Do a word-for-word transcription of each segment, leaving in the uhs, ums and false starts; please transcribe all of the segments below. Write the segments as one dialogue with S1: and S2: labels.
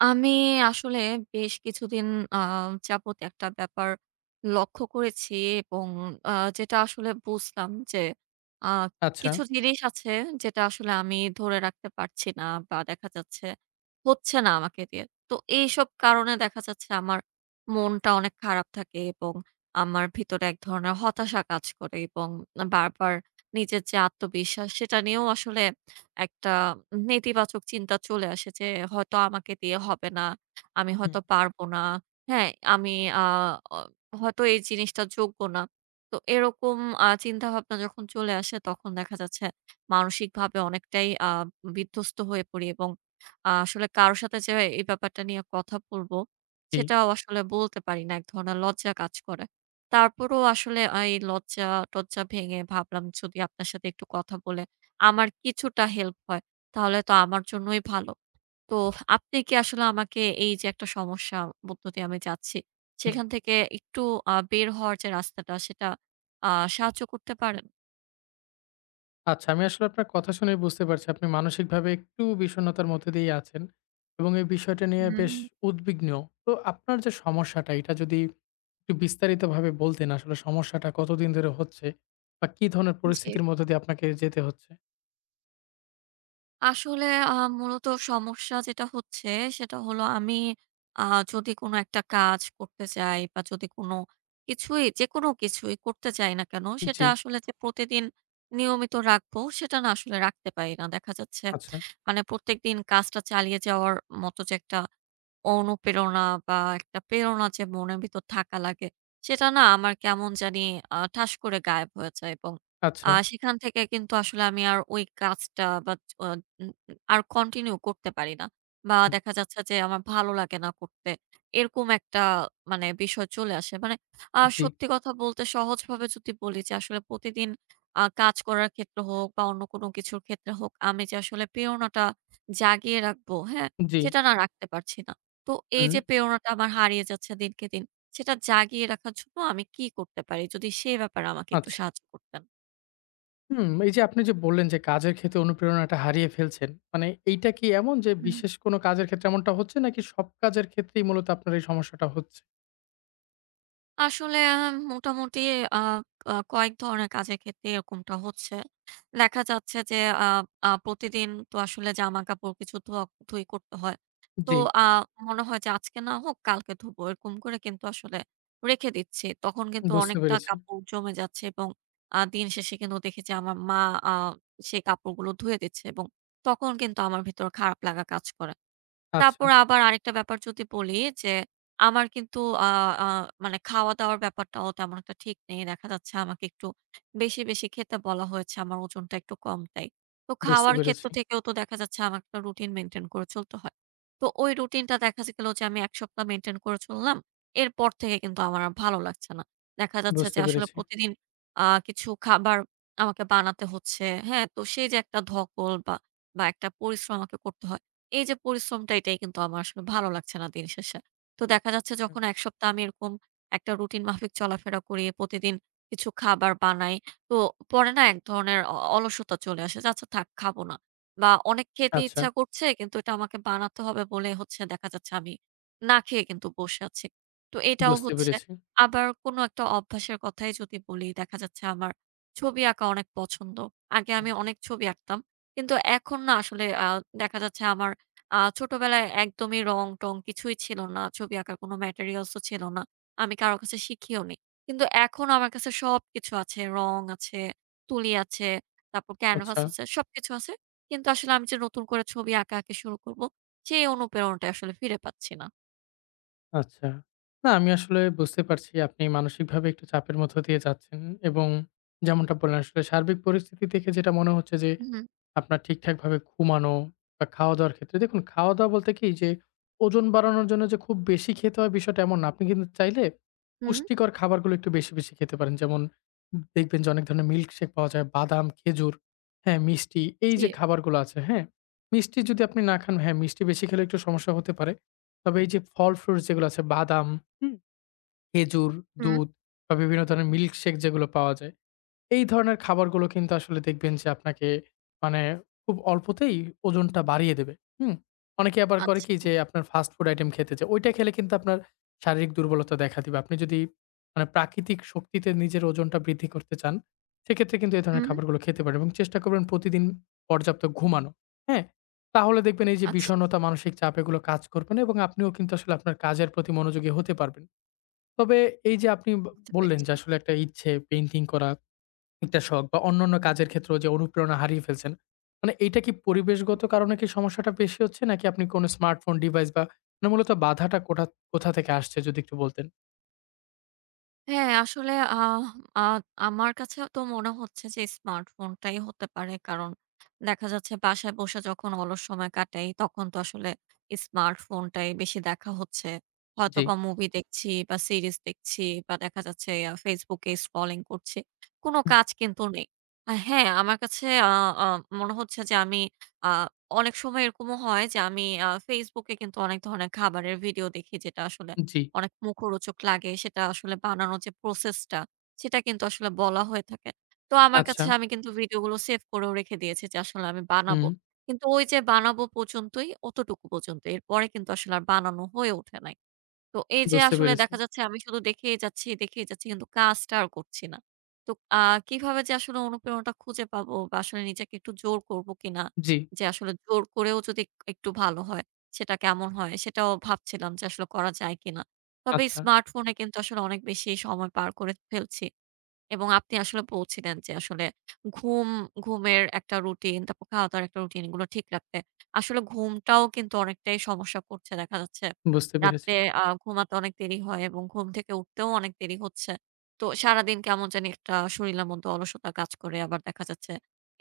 S1: আমি আসলে বেশ কিছুদিন আ যাবত একটা ব্যাপার লক্ষ্য করেছি এবং আ যেটা আসলে বুঝলাম যে, আ কিছু
S2: আচ্ছা।
S1: জিনিস আছে যেটা আসলে আমি ধরে রাখতে পারছিনা বা দেখা যাচ্ছে হচ্ছে না আমাকে দিয়ে। তো এইসব কারণে দেখা যাচ্ছে আমার মনটা অনেক খারাপ থাকে এবং আমার ভেতরে এক ধরনের হতাশা কাজ করে এবং বারবার নিজের যে আত্মবিশ্বাস সেটা নিয়েও আসলে একটা নেতিবাচক চিন্তা চলে আসে যে, হয়তো আমাকে দিয়ে হবেনা, আমি
S2: হুম।
S1: হয়তো পারব না। হ্যাঁ? আমি আ অ হয়তো এই জিনিসটা যোগ্য না। তো এরকম -আ চিন্তাভাবনা যখন চলে আসে তখন দেখা যাচ্ছে মানসিকভাবে অনেকটাই আ বিধ্বস্ত হয়ে পড়ি এবং আ আসলে কারো সাথে যে এই ব্যাপারটা নিয়ে কথা বলব,
S2: ঠিক।
S1: সেটাও আসলে বলতে পারি না এক ধরনের লজ্জা কাজ করে। তারপরেও আসলে এই লজ্জাটজ্জা ভেঙে ভাবলাম যদি আপনার সাথে একটু কথা বলে আমার কিছুটা হেল্প হয়, তাহলে তো আমার জন্যই ভালো। তো আপনি কি আসলে আমাকে এইযে একটা সমস্যা মধ্য দিয়ে আমি যাচ্ছি,
S2: হুম।
S1: সেখান থেকে একটু আ বের হওয়ার যে রাস্তাটা সেটা আ সাহায্য করতে পারেন।
S2: আচ্ছা, আমি আসলে আপনার কথা শুনেই বুঝতে পারছি, আপনি মানসিকভাবে একটু বিষণ্ণতার মধ্য দিয়ে আছেন। এবং এই বিষয়টা নিয়ে বেশ
S1: হুম।
S2: উদ্বিগ্ন। তো আপনার যে সমস্যাটা এটা যদি একটু বিস্তারিতভাবে বলতেন আসলে সমস্যাটা কতদিন ধরে হচ্ছে বা কি ধরনের
S1: জি।
S2: পরিস্থিতির মধ্যে দিয়ে আপনাকে যেতে হচ্ছে।
S1: আসলে আ মূলত সমস্যা যেটা হচ্ছে সেটা হলো আমি আ যদি কোন একটা কাজ করতে চাই বা, যদি কোন কিছুই যেকোনো কিছুই করতে চাই না কেন, সেটা
S2: জি।
S1: আসলে যে প্রতিদিন নিয়মিত রাখবো সেটা না আসলে রাখতে পারি না। দেখা যাচ্ছে
S2: আচ্ছা।
S1: মানে প্রত্যেকদিন কাজটা চালিয়ে যাওয়ার মত যে একটা অনুপ্রেরণা বা, একটা প্রেরণা যে মনের ভিতর থাকা লাগে, সেটা না আমার কেমন জানি আ ঠাস করে গায়েব হয়ে যায় এবং আ
S2: আচ্ছা।
S1: সেখান থেকে কিন্তু আসলে আমি আর ওই কাজটা, but O uh uh R continue করতে পারি না। বা
S2: হুম।
S1: দেখা যাচ্ছে যে আমার ভালো লাগে না করতে। এরকম একটা মানে বিষয় চলে আসে। মানে আ
S2: জি।
S1: সত্যি কথা বলতে সহজভাবে যদি বলি যে আসলে প্রতিদিন আ কাজ করার ক্ষেত্রে হোক বা অন্য কোন কিছুর ক্ষেত্রে হোক আমি যে আসলে প্রেরণাটা জাগিয়ে রাখবো, হ্যাঁ?
S2: জি।
S1: সেটা না রাখতে পারছি না। তো এই যে
S2: হুম।
S1: প্রেরণাটা আমার হারিয়ে যাচ্ছে দিনকে দিন সেটা জাগিয়ে রাখার জন্য আমি কি করতে পারি যদি সে ব্যাপারে আমাকে একটু
S2: আচ্ছা।
S1: সাহায্য করতেন?
S2: হুম, এই যে আপনি যে বললেন যে কাজের ক্ষেত্রে অনুপ্রেরণাটা হারিয়ে ফেলছেন। মানে এইটা কি এমন যে
S1: হুম।
S2: বিশেষ কোন কাজের ক্ষেত্রে এমনটা হচ্ছে নাকি সব কাজের ক্ষেত্রেই মূলত আপনার এই সমস্যাটা হচ্ছে?
S1: আসলে আম মোটামুটি আ ক কয়েক ধরনের কাজের ক্ষেত্রে এরকমটা হচ্ছে। দেখা যাচ্ছে যে আ আ প্রতিদিন তো আসলে জামাকাপড় কিছু ধোয়াক ধুয়ি করতে হয়। তো
S2: জ্বী।
S1: আ মনে হয় যে আজকে না হোক কালকে ধোবো। এরকম করে কিন্তু আসলে রেখে দিচ্ছি। তখন কিন্তু
S2: বুঝতে
S1: অনেকটা
S2: পেরেছি।
S1: কাপড় জমে যাচ্ছে এবং আ দিন শেষে কিন্তু দেখি যে আমার মা আ সেই কাপড়গুলো ধুয়ে দিচ্ছে এবং তখন কিন্তু আমার ভেতর খারাপ লাগা কাজ করে। তারপর
S2: আচ্ছা।
S1: আবার আরেকটা ব্যাপার যদি বলি যে, আমার কিন্তু আ আ মানে খাওয়া দাওয়ার ব্যাপারটাও তেমন একটা ঠিক নেই। দেখা যাচ্ছে আমাকে একটু বেশি, বেশি খেতে বলা হয়েছে আমার ওজনটা একটু কম তাই। তো
S2: বুঝতে
S1: খাওয়ার ক্ষেত্র
S2: পেরেছি।
S1: থেকেও তো দেখা যাচ্ছে আমার কোনো রুটিন মেইনটেইন করে চলতে হয়। তো ওই রুটিনটা দেখা যে গেল যে আমি এক সপ্তাহ মেইনটেইন করে চললাম। এরপর থেকে কিন্তু আমার আর ভালো লাগছে না। দেখা যাচ্ছে যে
S2: বুঝতে
S1: আসলে
S2: পেরেছি।
S1: প্রতিদিন আ কিছু খাবার আমাকে বানাতে হচ্ছে। হ্যাঁ? তো সেই যে একটা ধকল বা বা একটা পরিশ্রম আমাকে করতে হয়। এই যে পরিশ্রমটা এটাই কিন্তু আমার আসলে ভালো লাগছে না দিনশেষে। তো দেখা যাচ্ছে
S2: হুম।
S1: যখন এক সপ্তাহ আমি এরকম একটা রুটিন মাফিক চলাফেরা করি প্রতিদিন কিছু খাবার বানাই। তো পরে না এক ধরনের অ অলসতা চলে আসে। যে আচ্ছা থাক, খাবো না। না অনেক খেতে
S2: আচ্ছা।
S1: ইচ্ছা করছে কিন্তু এটা আমাকে বানাতে হবে বলেই হচ্ছে দেখা যাচ্ছে আমি না খেয়েই কিন্তু বসে আছি। তো এটাও
S2: বুঝতে
S1: হচ্ছে
S2: পেরেছি।
S1: আবার কোন একটা অভ্যাস কথাই যদি বলি, দেখা যাচ্ছে আমার ছবি আঁকা অনেক পছন্দ। আগে আমি
S2: হুম।
S1: অনেক ছবি আঁকতাম। কিন্তু এখন না আসলে আ দেখা যাচ্ছে আমার আ ছোটবেলায় একদমই রং টং কিছুই ছিল না। ছবি আঁকার কোনো ম্যাটেরিয়ালস ও ছিল না। আমি কারো কাছে শিখিও নেই। কিন্তু এখন আমার কাছে সবকিছু আছে, রং আছে, তুলি আছে, তারপর ক্যানভাস
S2: আচ্ছা।
S1: আছে, সবকিছু আছে। কিন্তু আসলে আমি যে নতুন করে ছবি আঁকাআঁকি শুরু করব সেই অনুপ্রেরণাটাই আসলে ফিরে পাচ্ছি না।
S2: আচ্ছা। না আমি আসলে বুঝতে পারছি আপনি মানসিকভাবে একটু চাপের মধ্যে দিয়ে যাচ্ছেন। এবং যেমনটা বললেন আসলে সার্বিক পরিস্থিতি দেখে যেটা মনে হচ্ছে যে
S1: হুম।
S2: আপনার ঠিকঠাকভাবে ঘুমানো বা, খাওয়া-দাওয়ার ক্ষেত্রে দেখুন -দাওয়া বলতে কি যে ওজন বাড়ানোর জন্য যে খুব বেশি খেতে হবে বিষয়টা এমন না। আপনি কিন্তু চাইলে
S1: হুম।
S2: পুষ্টিকর খাবারগুলো একটু বেশি, বেশি খেতে পারেন। যেমন দেখবেন যে অনেক ধরনের মিল্কশেক পাওয়া যায়। বাদাম, খেজুর, হ্যাঁ? মিষ্টি এই যে
S1: জী।
S2: খাবারগুলো আছে, হ্যাঁ? মিষ্টি যদি আপনি না খান, হ্যাঁ মিষ্টি বেশি খেলে একটু সমস্যা হতে পারে। তবে এই যে ফল ফ্রুটস যেগুলো আছে বাদাম হুম? খেজুর,
S1: হুম।
S2: দুধ বা বিভিন্ন ধরনের মিল্কশেক যেগুলো পাওয়া যায়। এই ধরনের খাবারগুলো কিন্তু আসলে দেখবেন যে আপনাকে মানে খুব অল্পতেই ওজনটা বাড়িয়ে দেবে। হুম। অনেকে আবার করে
S1: আচ্ছা।
S2: কি যে আপনার ফাস্ট ফুড আইটেম খেতে চায়। ঐটা খেলে কিন্তু আপনার শারীরিক দুর্বলতা দেখা দিবে। আপনি যদি মানে প্রাকৃতিক শক্তিতে নিজের ওজনটা বৃদ্ধি করতে চান, সেক্ষেত্রে কিন্তু এ ধরনের
S1: হুম।
S2: খাবারগুলো খেতে পারেন এবং চেষ্টা করবেন প্রতিদিন পর্যাপ্ত ঘুমানো। হ্যাঁ? তাহলে দেখবেন এই যে
S1: আচ্ছা।
S2: বিষণ্ণতা, মানসিক চাপ এগুলো কাজ করবে না এবং আপনিও কিন্তু আসলে আপনার কাজের প্রতি মনোযোগী হতে পারবেন। তবে এই যে আপনি ব
S1: বুঝতে
S2: বললেন
S1: পেরেছি।
S2: যে আসলে একটা ইচ্ছে পেইন্টিং করা। একটা শখ বা অন্যান্য কাজের ক্ষেত্রেও যে অনুপ্রেরণা হারিয়ে ফেলছেন। মানে এইটা কি পরিবেশগত কারণে কি সমস্যাটা বেশি হচ্ছে নাকি আপনি কোন স্মার্টফোন ডিভাইস না মূলত বাধাটা কোটা কোথা থেকে আসছে যদি একটু বলতেন।
S1: হ্যাঁ, আসলে আহ আ আমার কাছেও তো মনে হচ্ছে যে স্মার্টফোনটাই হতে পারে। কারণ দেখা যাচ্ছে বাসায় বসে যখন অলস সময় কাটাই তখন তো আসলে স্মার্টফোনটাই বেশি দেখা হচ্ছে।
S2: জি।
S1: হয়তোবা মুভি দেখছি বা সিরিজ দেখছি বা দেখা যাচ্ছে আ ফেসবুকে স্ক্রলিং করছি. কোন
S2: হুম।
S1: কাজ কিন্তু নেই। আ হ্যাঁ, আমার কাছে আ আ মনে হচ্ছে যে আমি আ অনেক সময় এরকমও হয় যে আমি আ ফেসবুকে এ কিন্তু অনেক ধরনের খাবারের ভিডিও দেখি যেটা আসলে
S2: জি।
S1: অনেক মুখরোচক লাগে সেটা আসলে বানানোর যে প্রসেসটা সেটা কিন্তু আসলে বলা হয়ে থাকে। তো আমার
S2: আচ্ছা।
S1: কাছে আমি কিন্তু ভিডিওগুলো সেভ করেও রেখে দিয়েছি যে আসলে আমি বানাবো।
S2: হুম।
S1: কিন্তু ওই যে বানাবো পর্যন্তই অতটুকু পর্যন্তই এরপরে কিন্তু আসলে আর বানানো হয়ে ওঠে নাই। তো এই যে
S2: বুঝতে
S1: আসলে
S2: পেরেছি।
S1: দেখা যাচ্ছে আমি শুধু দেখেই যাচ্ছি, দেখেই যাচ্ছি কিন্তু কাজটা আর করছি না। তো আ কিভাবে যে আসলে অনুপ্রেরণাটা খুঁজে পাবো বা আসলে নিজেকে একটু জোর করব কিনা!
S2: জি।
S1: যে আসলে জোর করেও যদি এক একটু ভালো হয়, সেটা কেমন হয়? সেটাও ভাবছিলাম যে আসলে করা যায় কিনা? তবে
S2: আচ্ছা।
S1: স্মার্টফোনে কিন্তু আসলে অনেক বেশি সময় পার করে ফেলছি এবং আপনি আসলে বলছিলেন যে আসলে ঘুম ঘুমের একটা রুটিন, তারপর খাওয়া-দাওয়ার একটা রুটিনগুলো ঠিক রাখতে। আসলে ঘুমটাও কিন্তু অনেকটাই সমস্যা করছে দেখা যাচ্ছে
S2: বুঝতে পেরেছি।
S1: রাতে আ ঘুমাতে অনেক দেরি হয় এবং ঘুম থেকে উঠতেও অনেক দেরি হচ্ছে। তো সারাদিন কেমন জানি একটা শরীলের মধ্যে অলসতা কাজ করে আবার দেখা যাচ্ছে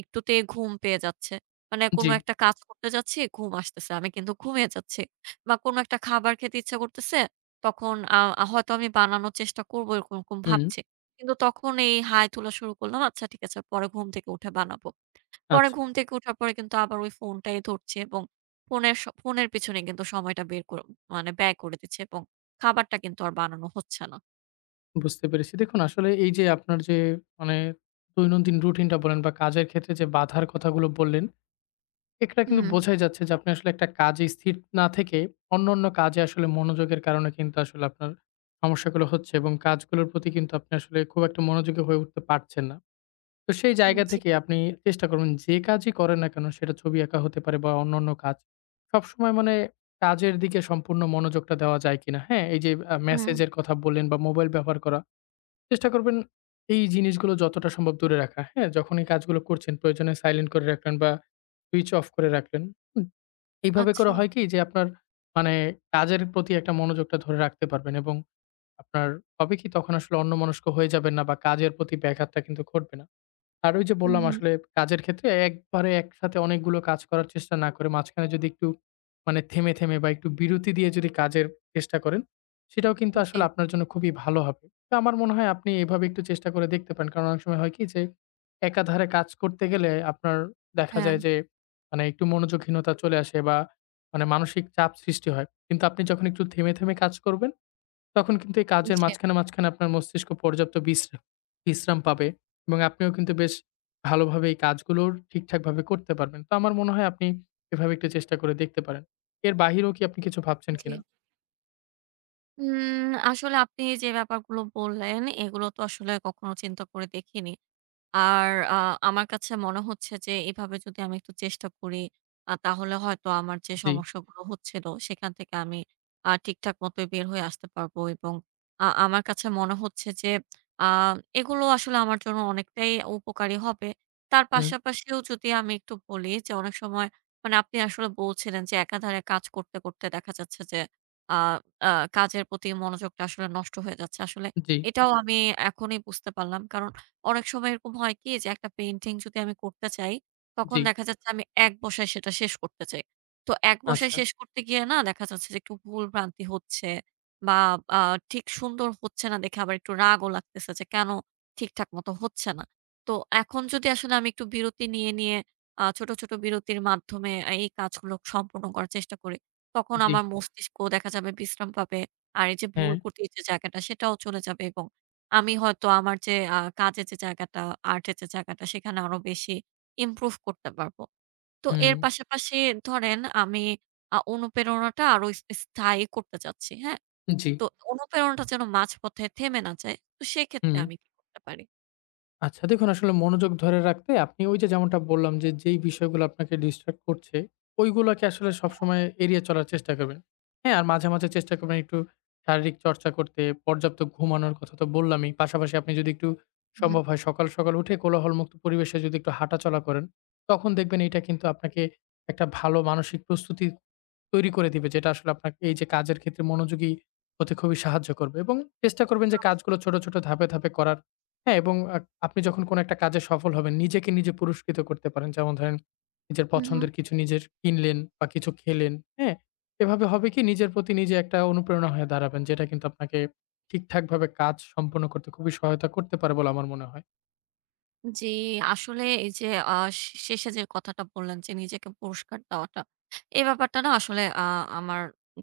S1: একটুতেই ঘুম পেয়ে যাচ্ছে। মানে কোন
S2: জি।
S1: একটা কাজ করতে যাচ্ছি ঘুম আসতেছে, আমি কিন্তু ঘুমিয়ে যাচ্ছি। বা কোন একটা খাবার খেতে ইচ্ছা করতেছে তখন আ আ হয়তো আমি বানানোর চেষ্টা করবো এরকম, এরকম
S2: হুম।
S1: ভাবছি। কিন্তু তখন এই হাই তোলা শুরু করলাম, আচ্ছা ঠিক আছে পরে ঘুম থেকে উঠে বানাবো। পরে
S2: আচ্ছা।
S1: ঘুম থেকে উঠার পরে কিন্তু আবার ফোনটাই ধরছি এবং ফোনের স ফোনের পেছনে কিন্তু সময়টা বের করে মানে ব্যয় করে দিচ্ছি এবং খাবারটা কিন্তু আর বানানো হচ্ছে না।
S2: বুঝতে পেরেছি। দেখুন আসলে এই যে আপনার যে মানে দৈনন্দিন রুটিনটা বলেন বা কাজের ক্ষেত্রে যে বাধার কথাগুলো বললেন। এখানে কিন্তু
S1: হুম।
S2: বোঝাই যাচ্ছে যে আপনি আসলে একটা কাজেই স্থির না থেকে অন্যান্য কাজে আসলে মনোযোগের কারণে কিন্তু আসলে আপনার সমস্যাগুলো হচ্ছে এবং কাজগুলোর প্রতি কিন্তু আপনি আসলে খুব একটা মনোযোগী হয়ে উঠতে পারছেন না। তো সেই জায়গা
S1: জ্বী।
S2: থেকে আপনি চেষ্টা করবেন যে কাজই করেন না কেন সেটা ছবি আঁকা হতে পারে বা অন্যান্য কাজ। সবসময় মানে কাজের দিকে সম্পূর্ণ মনোযোগটা দেওয়া যায় কিনা? হ্যাঁ, এই আ
S1: হুম।
S2: মেসেজের কথা বললেন বা মোবাইল ব্যবহার করা। চেষ্টা করবেন এই জিনিসগুলো যতটা সম্ভব দূরে রাখা। হ্যাঁ যখন এই কাজগুলো করছেন প্রয়োজনে সাইলেন্ট করে রাখলেন বা সুইচ অফ করে রাখলেন, হুম। এইভাবে করে
S1: আচ্ছা
S2: হয় কি যে আপনার মানে কাজের প্রতি একটা মনোযোগটা ধরে রাখতে পারবেন এবং আপনার হবে কি তখন আসলে অন্যমনস্ক হয়ে যাবেন না বা কাজের প্রতি ব্যাঘাতটা কিন্তু ঘটবে না। আর ওই যে
S1: হুম,
S2: বললাম
S1: হুম।
S2: আসলে কাজের ক্ষেত্রে একবারে একসাথে অনেকগুলো কাজ করার চেষ্টা না করে মাঝখানে যদি একটু মানে থেমে, থেমে বা একটু বিরতি দিয়ে যদি কাজের চেষ্টা করেন সেটাও কিন্তু
S1: জ্বী।
S2: আসলে আপনার জন্য খুবই ভালো হবে। তো আমার মনে হয় আপনি এভাবে একটু চেষ্টা করে দেখতে পারেন। কারণ অনেক সময় হয় কি যে একাধারে কাজ করতে গেলে আপনার দেখা যায়
S1: হ্যাঁ।
S2: যে মানে একটু মনোযোগহীনতা চলে আসে বা মানে মানসিক চাপ সৃষ্টি হয়। কিন্তু আপনি যখন একটু থেমে, থেমে কাজ করবেন তখন কিন্তু এই কাজের
S1: জ্বী।
S2: মাঝখানে, মাঝখানে আপনার মস্তিষ্ক পর্যাপ্ত বিশ্রা বিশ্রাম পাবে। এবং আপনিও কিন্তু বেশ ভালোভাবে এই কাজগুলোর ঠিকঠাকভাবে করতে পারবেন। তো আমার মনে হয় আপনি এভাবে একটু চেষ্টা করে দেখতে পারেন। এর বাহিরেও কি আপনি কিছু ভাবছেন কিনা?
S1: জ্বী। উম আসলে আপনি যে ব্যাপারগুলো বললেন এগুলো তো আসলে কখনো চিন্তা করে দেখিনি। আর আ আমার কাছে মনে হচ্ছে যে এভাবে যদি আমি একটু চেষ্টা করি আ তাহলে হয়তো আমার যে
S2: জি।
S1: সমস্যাগুলো হচ্ছিল সেখান থেকে আমি আ ঠিকঠাক মতোই বের হয়ে আসতে পারবো এবং আ আমার কাছে মনে হচ্ছে যে আ এগুলো আসলে আমার জন্য অনেকটাই উপকারী হবে। তার
S2: হুম।
S1: পাশাপাশিও যদি আমি একটু বলি যে অনেক সময় মানে আপনি আসলে বলছিলেন যে একাধারে কাজ করতে, করতে দেখা যাচ্ছে যে আ আ কাজের প্রতি মনোযোগটা আসলে নষ্ট হয়ে যাচ্ছে আসলে
S2: জি।
S1: এটাও আমি এখনই বুঝতে পারলাম। কারণ অনেক সময় এরকম হয় কি যে একটা পেইন্টিং যদি আমি করতে চাই তখন
S2: জি।
S1: দেখা যাচ্ছে আমি এক বসায় সেটা শেষ করতে চাই। তো এক বসায়
S2: আচ্ছা।
S1: শেষ করতে গিয়ে না দেখা যাচ্ছে যে একটু ভুল-ভ্রান্তি হচ্ছে বা, আ ঠিক সুন্দর হচ্ছে না দেখে আবার একটু রাগও লাগতেছে, যে কেন ঠিকঠাক মতো হচ্ছে না? তো এখন যদি আসলে আমি একটু বিরতি নিয়ে, নিয়ে আ ছোট, ছোট বিরতির মাধ্যমে আ এই কাজগুলো সম্পূর্ণ করার চেষ্টা করি তখন
S2: জি।
S1: আমার মস্তিষ্ক দেখা যাবে বিশ্রাম পাবে আর এই যে ভুল
S2: হ্যাঁ।
S1: করতে যে জায়গাটা সেটাও চলে যাবে। এবং আমি হয়তো আমার যে আ কাজের যে জায়গাটা, আর্টের যে জায়গাটা সেখানে আরো বেশি ইমপ্রুভ করতে পারবো। তো এর
S2: হুম।
S1: পাশাপাশি ধরেন আমি আ অনুপ্রেরণাটা আরো স স্থায়ী করতে চাচ্ছি, হ্যাঁ?
S2: জি।
S1: তো অনুপ্রেরণাটা যেন মাঝপথে থেমে না যায়, তো সেক্ষেত্রে
S2: হুম।
S1: আমি কি করতে পারি?
S2: আচ্ছা, দেখুন আসলে মনোযোগ ধরে রাখতে আপনি ওই যে যেমনটা বললাম যে যেই বিষয়গুলো আপনাকে ডিস্ট্রাক্ট করছে ঐগুলাকে আসলে
S1: হ্যাঁ।
S2: সবসময় এড়িয়ে চলার চেষ্টা করবেন, হ্যাঁ? আর মাঝে, মাঝে চেষ্টা করবেন একটু শারীরিক চর্চা করতে পর্যাপ্ত ঘুমানোর কথা তো বললামই পাশাপাশি আপনি যদি একটু
S1: হুম।
S2: সম্ভব হয় সকাল, সকাল উঠে কোলাহলমুক্ত পরিবেশে যদি একটু হাঁটাচলা করেন তখন দেখবেন এটা কিন্তু আপনাকে একটা ভালো মানসিক প্রস্তুতি তৈরি করে দিবে যেটা আসলে আপনাকে এই যে কাজের ক্ষেত্রে মনোযোগী হতে খুবই সাহায্য করবে। এবং চেষ্টা করবেন যে
S1: আচ্ছা।
S2: কাজগুলো ছোট, ছোট ধাপে, ধাপে করার, হ্যাঁ? এবং আ আপনি যখন কোন একটা কাজে সফল হবেন নিজেকে নিজে পুরস্কৃত করতে পারেন যেমন ধরেন নিজের
S1: হুম।
S2: পছন্দের কিছু নিজের কিনলেন বা কিছু খেলেন, হ্যাঁ? এভাবে হবে কি নিজের প্রতি নিজে একটা অনুপ্রেরণা হয়ে দাঁড়াবেন যেটা কিন্তু আপনাকে ঠিকঠাকভাবে কাজ সম্পন্ন করতে খুবই সহায়তা করতে পারে বলে আমার মনে হয়।
S1: জি, আসলে এই যে আ শে শেষে যে কথাটা বললেন যে নিজেকে পুরস্কার দেওয়াটা। এ ব্যাপারটা না আসলে আ আমার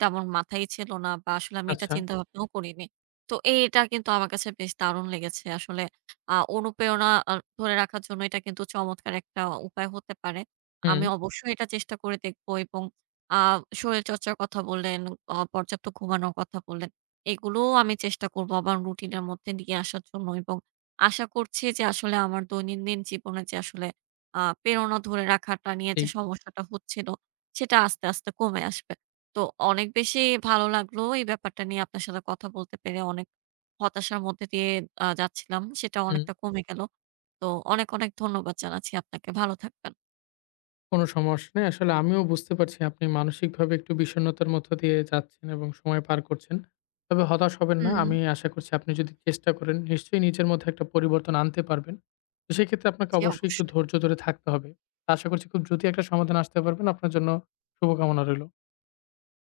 S1: তেমন মাথায় ছিল না বা আসলে আমি এটা
S2: আচ্ছা।
S1: চিন্তাভাবনাও করিনি। তো এ এটা কিন্তু আমার কাছে বেশ দারুণ লেগেছে। আসলে আ অনুপ্রেরণা অ ধরে রাখার জন্য এটা কিন্তু চমৎকার একটা উপায় হতে পারে। আমি
S2: হুম।
S1: অবশ্যই এটা চেষ্টা করে দেখব এবং আ শরীরচর্চার কথা বললেন, অ পর্যাপ্ত ঘুমানোর কথা বললেন এগুলোও আমি চেষ্টা করবো আমার রুটিনের মধ্যে নিয়ে আসার জন্য। এবং আশা করছি যে আসলে আমার দৈনন্দিন জীবনে যে আসলে আ প্রেরণা ধরে রাখাটা নিয়ে যে
S2: জি।
S1: সমস্যাটা হচ্ছিল সেটা আস্তে, আস্তে কমে আসবে। তো অনেক বেশি ভালো লাগলো এই ব্যাপারটা নিয়ে আপনার সাথে কথা বলতে পেরে। অনেক হতাশার মধ্যে দিয়ে আ যাচ্ছিলাম সেটাও
S2: হুম।
S1: অনেকটা কমে গেল। তো অনেক, অনেক ধন্যবাদ জানাচ্ছি আপনাকে, ভালো থাকবেন।
S2: কোন সমস্যা নাই আসলে আমিও বুঝতে পারছি আপনি মানসিকভাবে একটু বিষণ্ণতার মধ্য দিয়ে যাচ্ছেন এবং সময় পার করছেন। তবে হতাশ হবেন না, আমি
S1: হুম।
S2: আশা করছি আপনি যদি চেষ্টা করেন নিশ্চয়ই নিজের মধ্যে একটা পরিবর্তন আনতে পারবেন। তো সেক্ষেত্রে আপনাকে
S1: জি,
S2: অবশ্যই একটু
S1: অবশ্যই।
S2: ধৈর্য ধরে থাকতে হবে। আশা করছি খুব দ্রুতি একটা সমাধানে আসতে পারবেন, আপনার জন্য শুভকামনা রইলো।